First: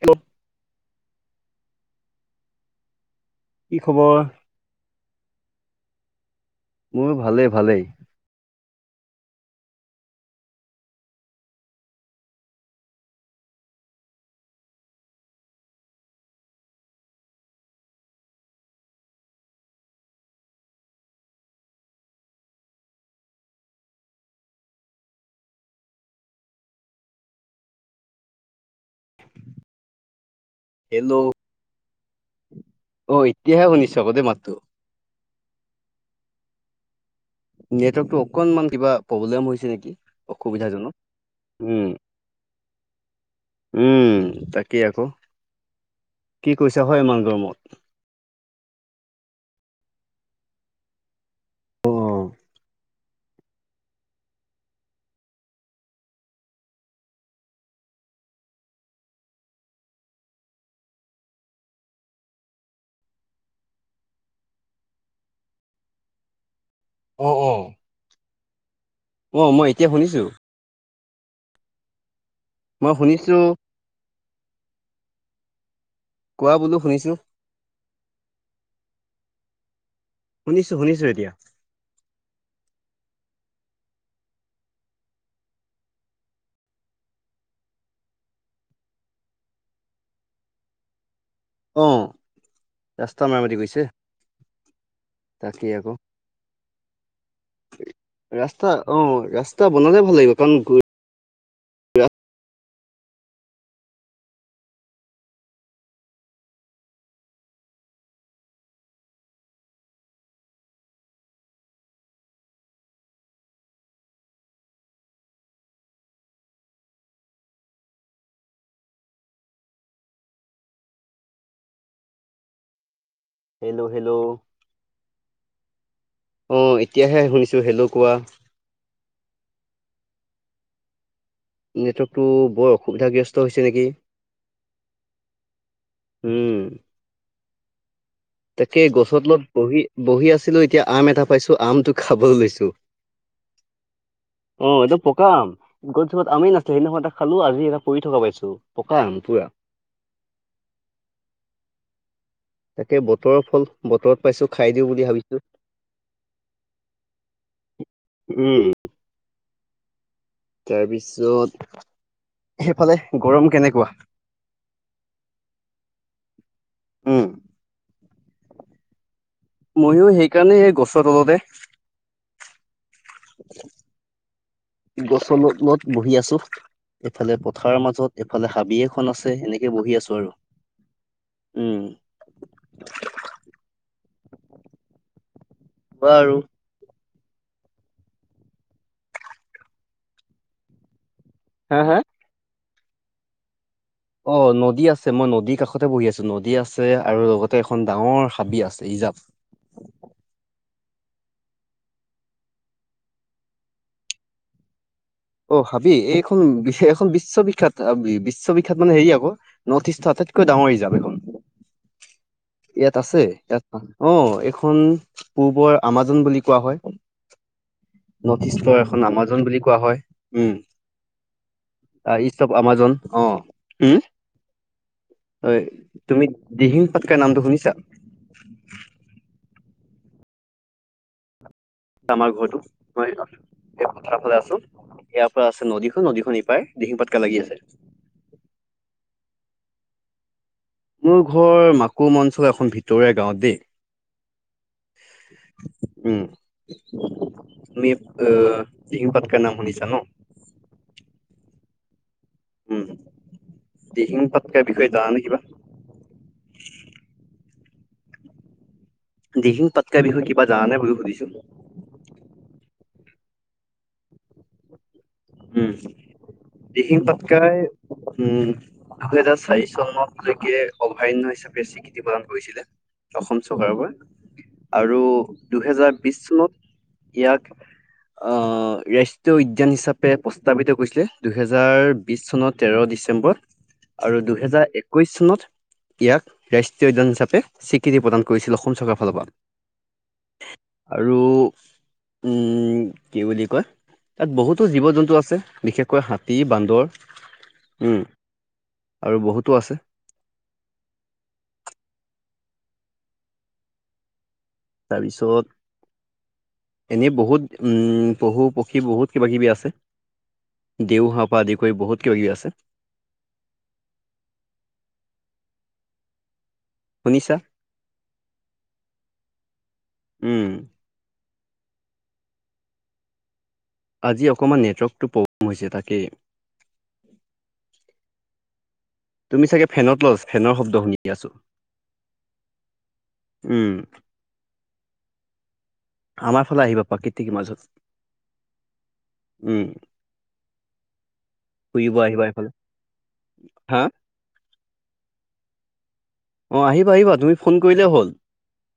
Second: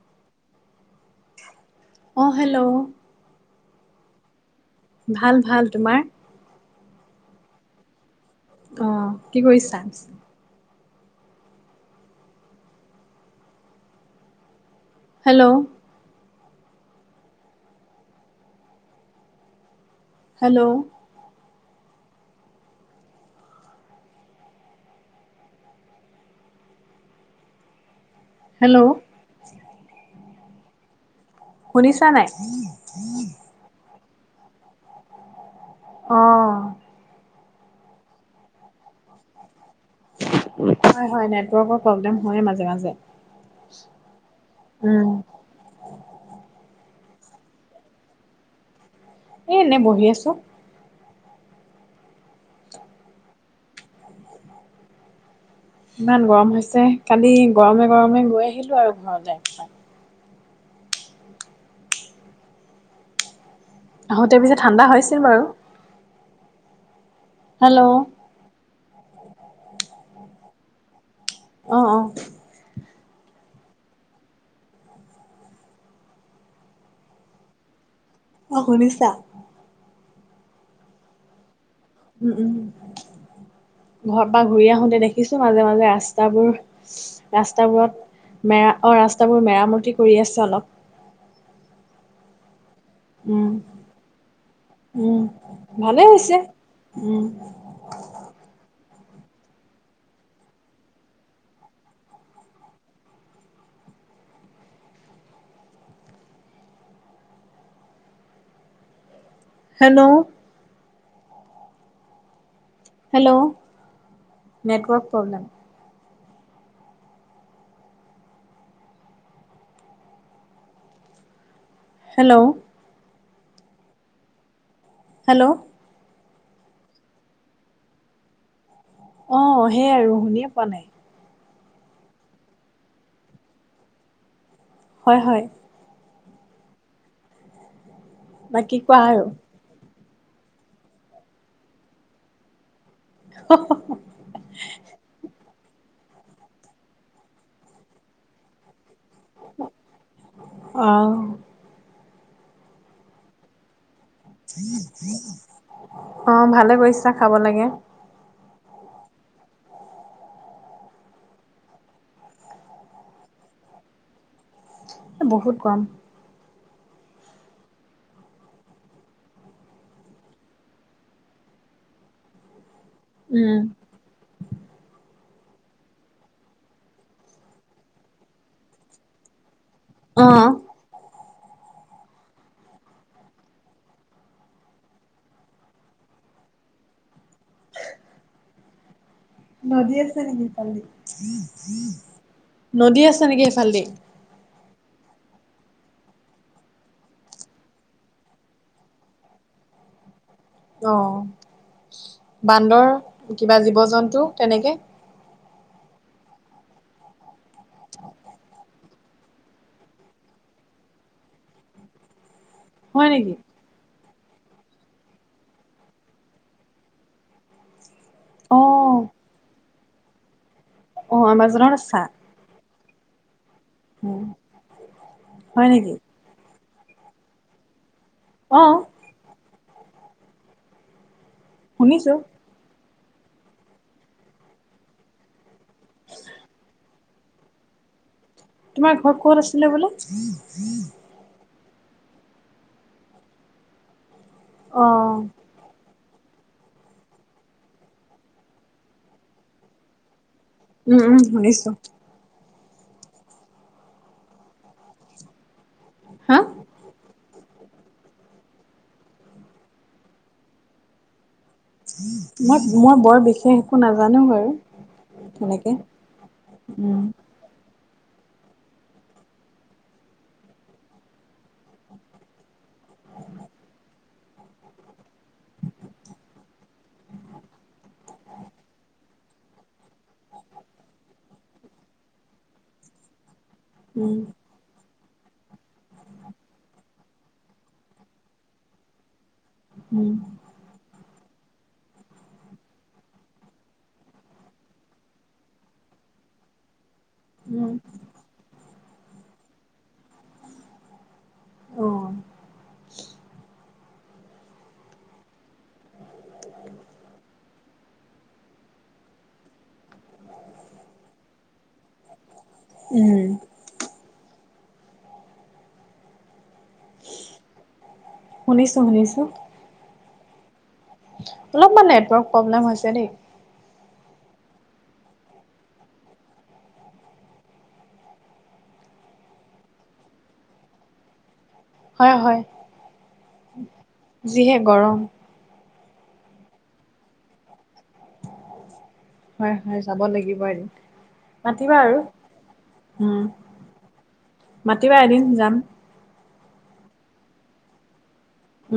ক্লুট্‌। অঁ, হেল্ল! কি খবৰ? ভাল, ভাল তোমাৰ? মোৰ ভালেই, ভালেই। অঁ, কি কৰিছা? হেল্ল! হেল্ল! হেল্ল! হেল্ল! শুনিছা নাই? অঁ, এতিয়াহে শুনিছোঁ আক' দেই মাতটো। অঁ নেটৱৰ্কটো অকণমান কিবা প্ৰব্লেম হৈছে নেকি? অসুবিধাজনক। হয়, হয় নেটৱৰ্কৰ প্ৰব্লেম হয় মাজে মাজে। উমঁ! তাকেই আক উম কি কৈছা হয় ইমান গৰমত এ এনেই বহি আছোঁ। অ ইমান গৰম হৈছে কালি গৰমে গৰমে গৈ আহিলো আৰু ঘৰৰত যাই পাই আহোতে পিছে ঠাণ্ডা হৈছিল বাৰু। অঁ অঁ! হেল্ল' অ অঁ মই এতিয়া শুনিছোঁ অঁ অঁ। মই শুনিছোঁ কোৱা বোলো শুনিছোঁ। অঁ শুনিছা। শুনিছো শুনিছো এতিয়া উমঁ উমঁ ঘৰ পৰা ঘূৰি আহোতে দেখিছো মাজে মাজে ৰাস্তাবোৰ ৰাস্তাবোৰত মেৰা অ ৰাস্তাবোৰ মেৰামতি কৰি আছে অলপ। অঁ! ৰাস্তা উম মেৰামতি কৰিছে উম, তাকেই আক ভালে হৈছে। উম, ৰাস্তা অ ৰাস্তা বনালে ভাল লাগিব কাৰণ গোত hello! Hello! Network problem. Hello! Hello! Hello! Hello. অঁ এতিয়াহে শুনিছোঁ হেল্লৌ! কোৱা। অঁ সেইয় আৰু শুনিয়ে পোৱা নাই নেটৱৰ্কটো বৰ অসুবিধাগ্ৰস্ত হৈছে নেকি? হয়ঁ হয়ঁ। উমঁ! বাকী তাকে কোৱা গছৰ আৰু। তলত বহি বহি আছিলো এতিয়া আম এটা পাইছো আমটো খাব লৈছো। স্ স্ সহ অঁ! এইটো পকা আম। গছজোপাত আমেই নাছিলে সেইদি এটা খালো আজি এটা পৰি থকা পাইছো পকা আম পুৰা। অঁ! তাকে বতৰৰ ফল বতৰত। পাইছো খাই দিও বুলি ভাবিছো। অঁ! ভালে কৰিছা খাব লাগে। উমঁ! তাৰপিছত সেইফালে গৰম কেনেকুৱা? বহুত গৰম উমঁ! মইও সেইকাৰণে এই গছৰ তলতে উমঁ! উমঁ! গছত মোৰ বহি আছো এফালে পথাৰৰ মাজত এফালে হাবি এখন আছে এনে হেনেকে এনেকে বহি আছো আৰু অ', উমঁ উমঁ। কোৱা আৰু নদী আছে নেকি ইফালেদি হা হা? নদী আছে নেকি ইফালেদি অঁ নদী আছে মই নদীৰ কাষতে বহি আছো নদী আছে আৰু লগতে এখন ডাঙৰ হাবি আছে ইজাপ অঁ! বান্দৰ কিবা জীৱ জন্তু তেনেকে অঁ! হাবি এইখন বিশ এখন বিশ্ববিখ্যাত বিশ্ববিখ্যাত মানে হেৰি আকৌ নৰ্থ ইষ্ট আটাইতকৈ ডাঙৰ হি যাম এখন ইয়াত হয় আছে নেকি? ইয়াত। [unintelligible] অ' এইখন পূ্বৰ আমাজন বুলি কোৱা হয়। নৰ্থ ইষ্টৰ অ', এখন আমাজন বুলি কোৱা হয় উম'। অঁ আমাজনৰত আছা। ইষ্ট আমাজন অ উ হয় [unintelligible] তুমি দিহিং পাটকাই নামটো শুনিছা? অঁ। শুনিছোঁ। আমাৰ ঘৰটো মইাৰ ফালে আছো [unintelligible] ইয়াৰ পৰা আছে নদীখন নদীখন ইপাই ডিহিং পাটকাই লাগি আছে। তোমাৰ ঘৰ ক'ত আছিলে বোলে। মোৰ ঘৰৰ মাকুম অঞ্চলৰ এখন ভিতৰীয়া গাঁওত দেই। অ' উম, তমি দিহিং পাটকাৰ নাম শুনিছা ন? উম উম, শুনিছো। উম, দিহিং পাটকাই বিষয়ে জানা নে কিবা? হা? দিহিং পাটকাই বিষয়ে কিবা জানোই বুলি সুধিছো। মই মই বৰ বিশেষ একো নাজানো বাৰু। সেনেকে, উম। কাই, উম। দুহেজাৰ চাৰি চনতলৈকে অভয়াৰণ্য হিচাপে স্বীকৃতি প্ৰদান কৰিছিলে। অসম চৰকাৰৰ পৰা। আৰু দুহেজাৰ বিশ চনত ইয়াক। অ' উদ্যান হিচাপ। প্ৰস্তাৱিত কৰিছিলে। দুহেজাৰ বিশ চনৰ তেৰ ডিচেম্বৰত উম। আৰু দুহেজাৰ এক। একৈশ চনত ইয়াক ৰাষ্ট্ৰীয় উদ্যান হিচাপে স্বীকৃতি প্ৰদান কৰিছিল অসম চৰকাৰৰ ফালৰ পৰা। উম। আৰু উম, কি বুলি কয় তাত বহুত। জীৱ- জন্তু আছে বিশেষকৈ হাতী বান্দৰ, উম। আৰু বহুতো আছে। অঁ। তাৰপিছত। এনেই বহুত উম, পহু - পক্ষী বহুত কিবা কিবি আছে। দেওহাঁহ পৰা আদি কৰি বহুত কিবা কিবি আছে। উম। শুনিছা শুনিছো শুনিছো। উম। অলপমান নেটৱৰ্ক প্ৰব্লেম হৈছে দেই। আজি অকণমান নেটৱৰ্কটো প্ৰব্লেম হৈছে তাকে। তুমি চাগে ফেনৰ তলত, ফেনৰ শব্দ শুনি আছো। হয় হয়, উম যিহে গৰম। আমাৰ ফালে আহিবা প্ৰাকৃতিক মাজত। হয় উম হয়। যাব লাগিব এদিন মাতিবা ফুৰিব আৰু আহিবা এইফালে উম। হা মাতিবা এদিন যাম। অঁ আহিবা আহিবা তুমি ফোন কৰিলেই হ'ল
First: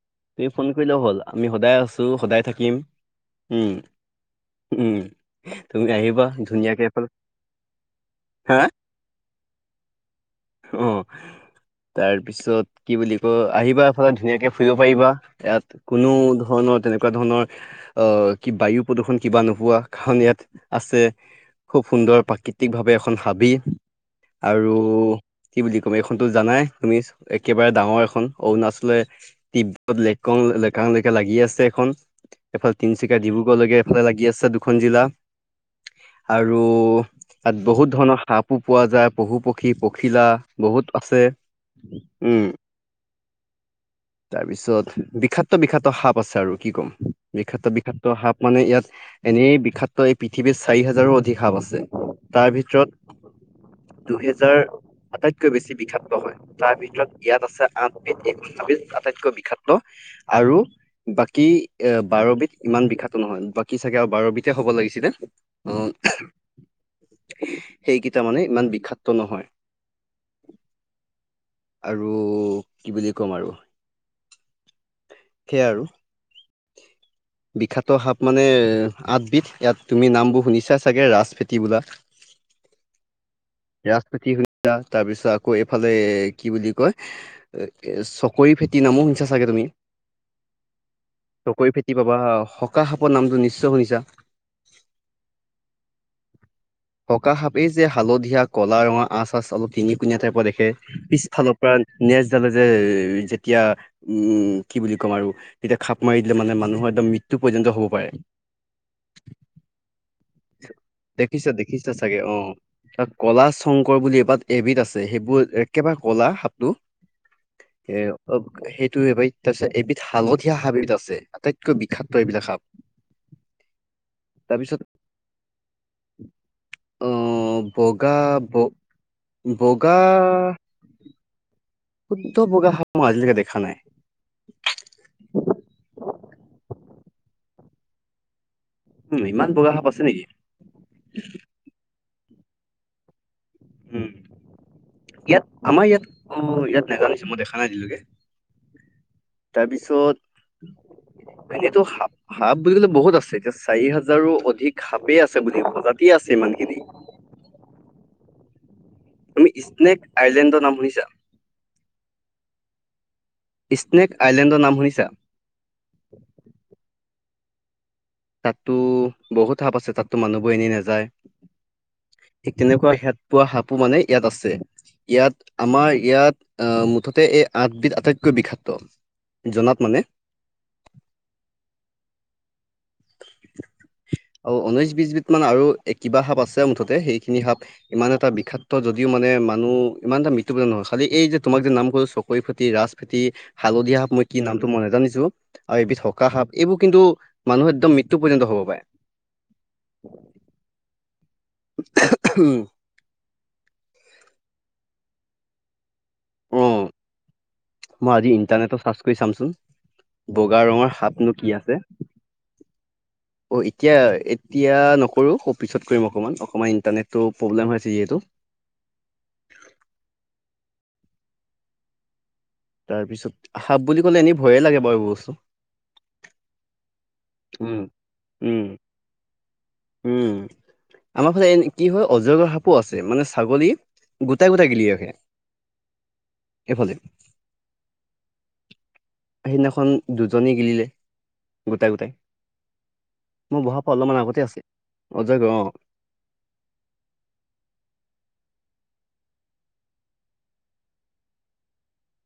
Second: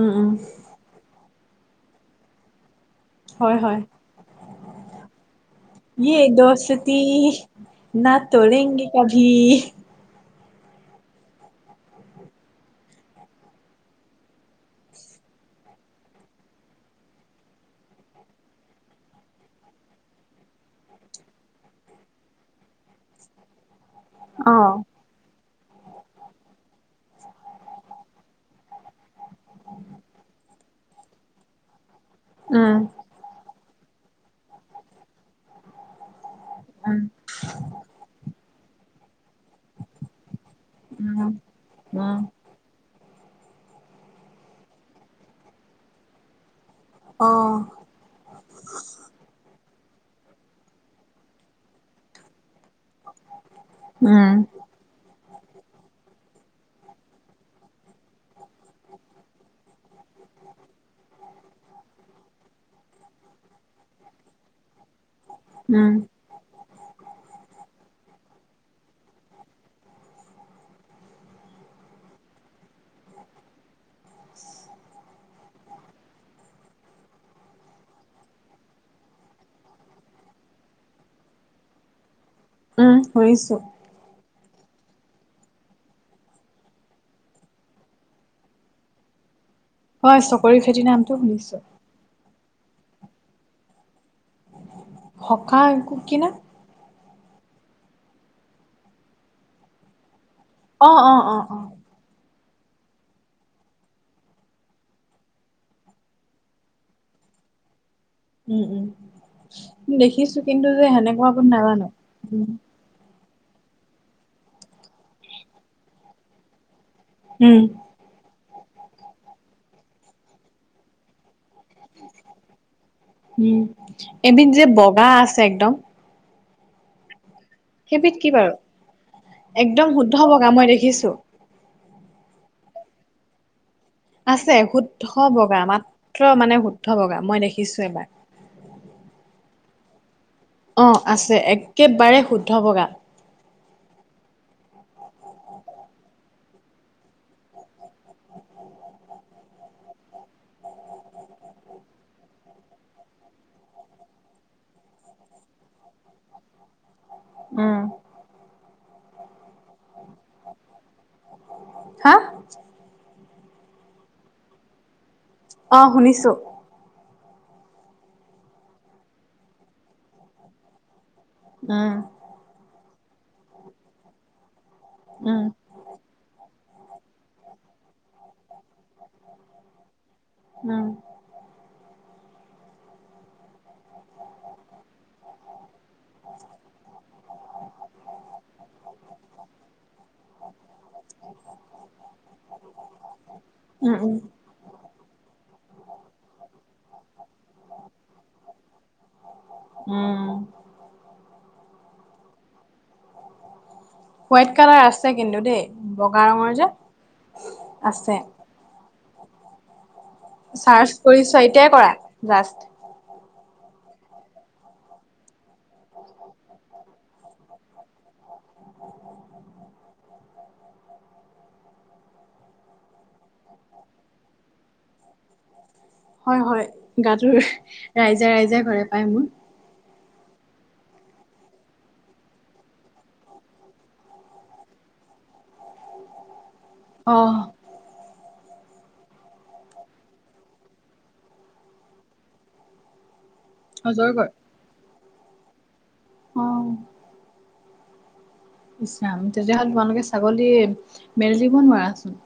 উম, উম, ফোন। হ'ল আমি সদায় আছো সদায় থাকিম। হয় উম হয় উম তুমি ইয়ে আহিবা ধুনীয়াকে দস্তি এফালে না হা তৰেংগী অভি অ তাৰ পিছত কি বুলি কয় আহিবা এফালে ধুনীয়াকে ফুৰিব পাৰিবা ইয়াত কোনো ধৰণৰ তেনেকুৱা ধৰণৰ অ কি বায়ু প্ৰদূষণ কিবা নোহোৱা কাৰণ ইয়াত আছে। খুব সুন্দৰ প্ৰাকৃতিক ভাৱে এখন হাবি অ', আৰু কি বুলি ক'ম এইখনতো জানাই তুমি একেবাৰে ডাঙৰ এখন অৰুণাচলে তিব্বত লেকং লেকাংলেকে লাগি আছে এখন এফালে উম, তিন- চিকা ডিব্ৰুগড়লৈকে এইফালে লাগি আছে দুখন জিলা। আৰু উম, তাত বহুত ধৰণৰ সাপো পোৱা যায় পশু-পক্ষী, পখিলা বহুত উম। আছে উম। তাৰপিছত বিষাক্ত বিষাক্ত সাপ আছে আৰু কি ক'ম অ'। বিষাক্ত বিষাক্ত সাপ মানে ইয়াত এনেই বিষাক্ত এই পৃথিৱীৰত চাৰি হাজাৰো অধিক সাপ আছে তাৰ ভিতৰত উম, দুহেজাৰ আটাইতকৈ বেছি বিষাক্ত হয় তাৰ ভিতৰত ইয়াত আছে আঠ বিধ [unintelligible] আটাইতকৈ বিষাক্ত আৰু বাকী এ বাৰবিধ ইমান বিষাক্ত নহয় বাকী চাগে আৰু বাৰবিধে হ'ব লাগিছিলে। উম সেইকেইটা মানে ইমান বিষাক্ত নহয়। আৰু কি বুলি ক'ম আৰু সে আৰু [unintelligible] বিষাক্ত সাপ মানে আঠবিধ ইয়াত তুমি নামবোৰ শুনিছা চাগে ৰাজফেঁটি বোলা [unintelligible] উম শুনিছো ৰাজফেঁটি শুনিছা তাৰ পিছত আকৌ এইফালে কি বুলি কয় চকৰি ফেটি নামো শুনিছা চাগে তুমি হয় চকৰি ফেতিৰ নাম চকৰি ফেটি পাবা সখাহ সাপৰ নামটো নিশ্চয় শুনিছা সকাৰ কো কি নাম সখা সাপেই যে হালধীয়া কলা ৰঙা আচ আচ অলপ তিনি কোনীয়া টাইপৰ দেখে অ', অ', অ', পিছফালৰ অ'। পৰা নেজডালে যে যেতিয়া উম কি বুলি কম আৰু তেতিয়া খাপ মাৰি দিলে মানে মানুহৰ একম মৃত্যু পৰ্যন্ত হ'ব পাৰে। উম উম দেখিছো কিন্তু যে সেনেকুৱা কোন দেখিছা নাজানো দেখিছা চাগে অ উ তাত কলা শংকৰ বুলি এবাত এবিধ আছে সেইবোৰ একেবাৰে কলা সাপটো উম এ অ সেইটোৱে বাই তাৰপিছত এবিধ হালধীয়া সাবিধ আছে আটাইত উম এবিধ যে তাৰপিছত বগা আছে একদম অ সেইবিধ বগা কি ব বাৰু? একদম বগা শুদ্ধ বগা মই দেখিছোঁ শুদ্ধ বগা সাপ মই আজিলৈকে দেখা নাই। আছে শুদ্ধ বগা মাত্ৰ মানে শুদ্ধ বগা মই দেখিছো এবাৰ। উম ইমান বগা সাপ আছে নেকি! অ আছে একেবাৰে শুদ্ধ বগা উম ইয়াত আমাৰ ইয়াত অ, ইয়াত নাজানিছে মই দেখা নাই আজিলকে তাৰপিছত এনেইটো সাপ সাপ বুলি কলে বহুত আছে। এতিয়া চাৰি হাজাৰো অধিক সাপেই আছে বুলি প্ৰজাতিয়ে আছে ইমানখিনি। উম, তুমি ইস্নেক আইলেণ্ডৰ নাম শুনিছা? হা? ইস্নেক আইলেণ্ডৰ নাম শুনিছা? অঁ, শুনিছো। তাততো বহুত সাপ আছে। তাততো মানুহবোৰ এনেই নাযায়। উম। ঠিক তেনেকুৱা সিয়াত পোৱা সাপো মানে ইয়াত আছে উম, ইয়াত আমাৰ ইয়াত। আহ, মুঠতে এই আঠবিধ আটাইতকৈ বিষাক্ত। জনাত মানে উম। আৰু ঊনৈশ বিচবিধ মান আৰু কিবা সাপ আছে মুঠতে সেইখিনি সাপ ইমান এটা বিষাত্ত যদিও মানে, মানুহ ইমান এটা মৃত্যু বোলে নহয় খালি এই যে তোমাক যে নাম কৰ চকৰি ফেটি, ৰাজ ফেতি, উম হালধীয়া সাপ, উম মই কি নামটো মই নোজানিছো আৰু এবিধ থকা সাপ এইবোৰ কিন্তু মানুহ এদম মৃত্যু পৰ্য হব পাৰে। উম। উম [unintelligible] হোৱাইট কালাৰ আছে কিন্তু দেই। বগা ৰঙৰ যে আছে। ইটাৰনেটৰ চাৰ্চ কৰি চামচোন, বগা চাৰ্চ ৰঙৰ কৰি সাপনো চোৱা কি এতিয়াই আছে! কৰা জাষ্ট অঁ এতিয়া, এতিয়া নকৰো। অকমান পিছত কৰিম অকমান অকণমান ইণ্টাৰনেটো প্ৰব্লেম হৈ আছে যিহেতু তাৰপিছত সাপ বুলি ক'লে এনেই ভয়ে লাগে বাৰু এবোৰ বস্তু হয় হয় গাটো, উম ৰাইজাই ৰাইজাই উম কৰে পায় মোৰ। উম। আমাৰ ফালে এ কি হয় অজগৰ সাপো আছে। মানে ছাগলী গোটাই গোটাই গিলি ৰাখে। এফালে। অহ, সেইদিনাখন দুজনী গিলিলে, গোটা গোটাই। মোৰ বহাৰ পৰা অলপমান অজগৰ আগতে আছে, অজগৰ অঁ। অঁ ইচৰাম তেতিয়াহ'লে তোমালোকে ছাগলী মেলি দিব নোৱাৰাচোন।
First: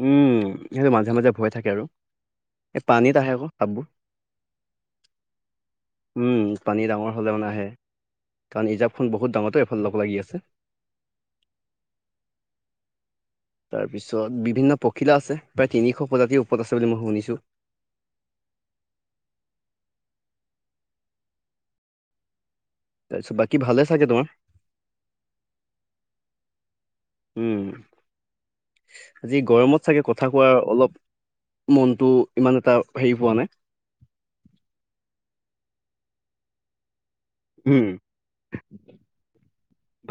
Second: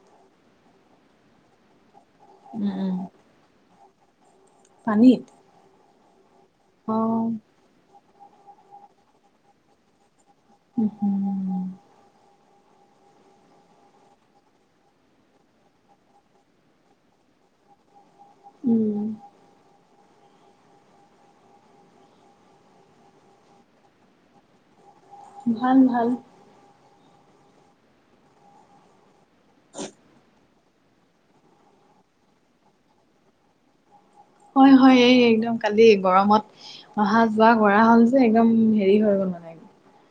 উম সেইটো মাজে মাজে ভয় থাকে আৰু। উম এই উম পানীত আহে ক সাপবোৰ। পানীত? উম পানী অ ডাঙৰ হলেমানে আহে। কাৰণ ইজাপখন বহুত ডাঙৰটো এইফাল লগ লাগি আছে। উ হোম। তাৰ পিছত, বিভিন্ন পখিলা আছে। প্ৰায় তিনিশ প্ৰজাতিৰ ওপৰত আছে বুলি মই শুনিছো। উম। তাৰপিছত বাকী ভালে চাগে তোমাৰ। ভাল ভাল। উম আজি গৰমত চাগে কথা কোৱাৰ অলপ মনটো ইমান এটা হেৰি পোৱা নাই। হয় হয়। এই একদম কালি গৰমত অহা যোৱা কৰা উম হ'ল যে একদম হেৰি হৈ গ'ল মানে।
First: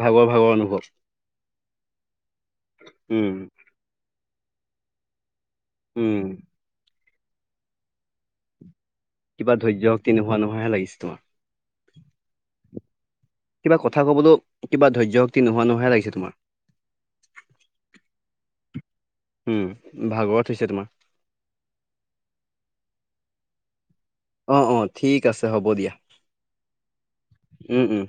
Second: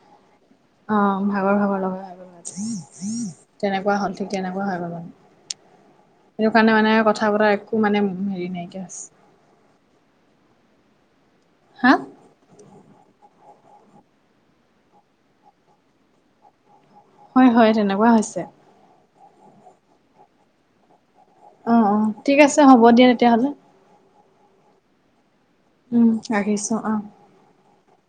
ভাগৰ ভাগৰ অনুভৱ। অ ভাগৰ ভাগৰ লগা হৈ গল, উম তেনেকুৱা হ'ল ঠিক তেনেকুৱা হৈ গ'ল। উম। সেইটো কাৰণে মানে কথা বতৰা একো মানে হেৰি নাইকিয়া হৈছে। কিবা ধৈৰ্য শক্তি নোহোৱা নোহোৱা হে লাগিছে তোমাৰ। হা? কিবা কথা কবলো কিবা ধৈৰ্য্য শক্তি নোহোৱা নোহোৱা হে লাগিছে তোমাৰ। হয় হয় তেনেকুৱা হৈছে। ওম ভাগৰত হৈছে তোমাৰ। অ অ ঠিক আছে হ'ব দিয়া তেতিয়াহ'লে। অ অ ঠিক আছে হ'ব দিয়া। উম, ৰাখিছোঁ অঁ ওম ওম।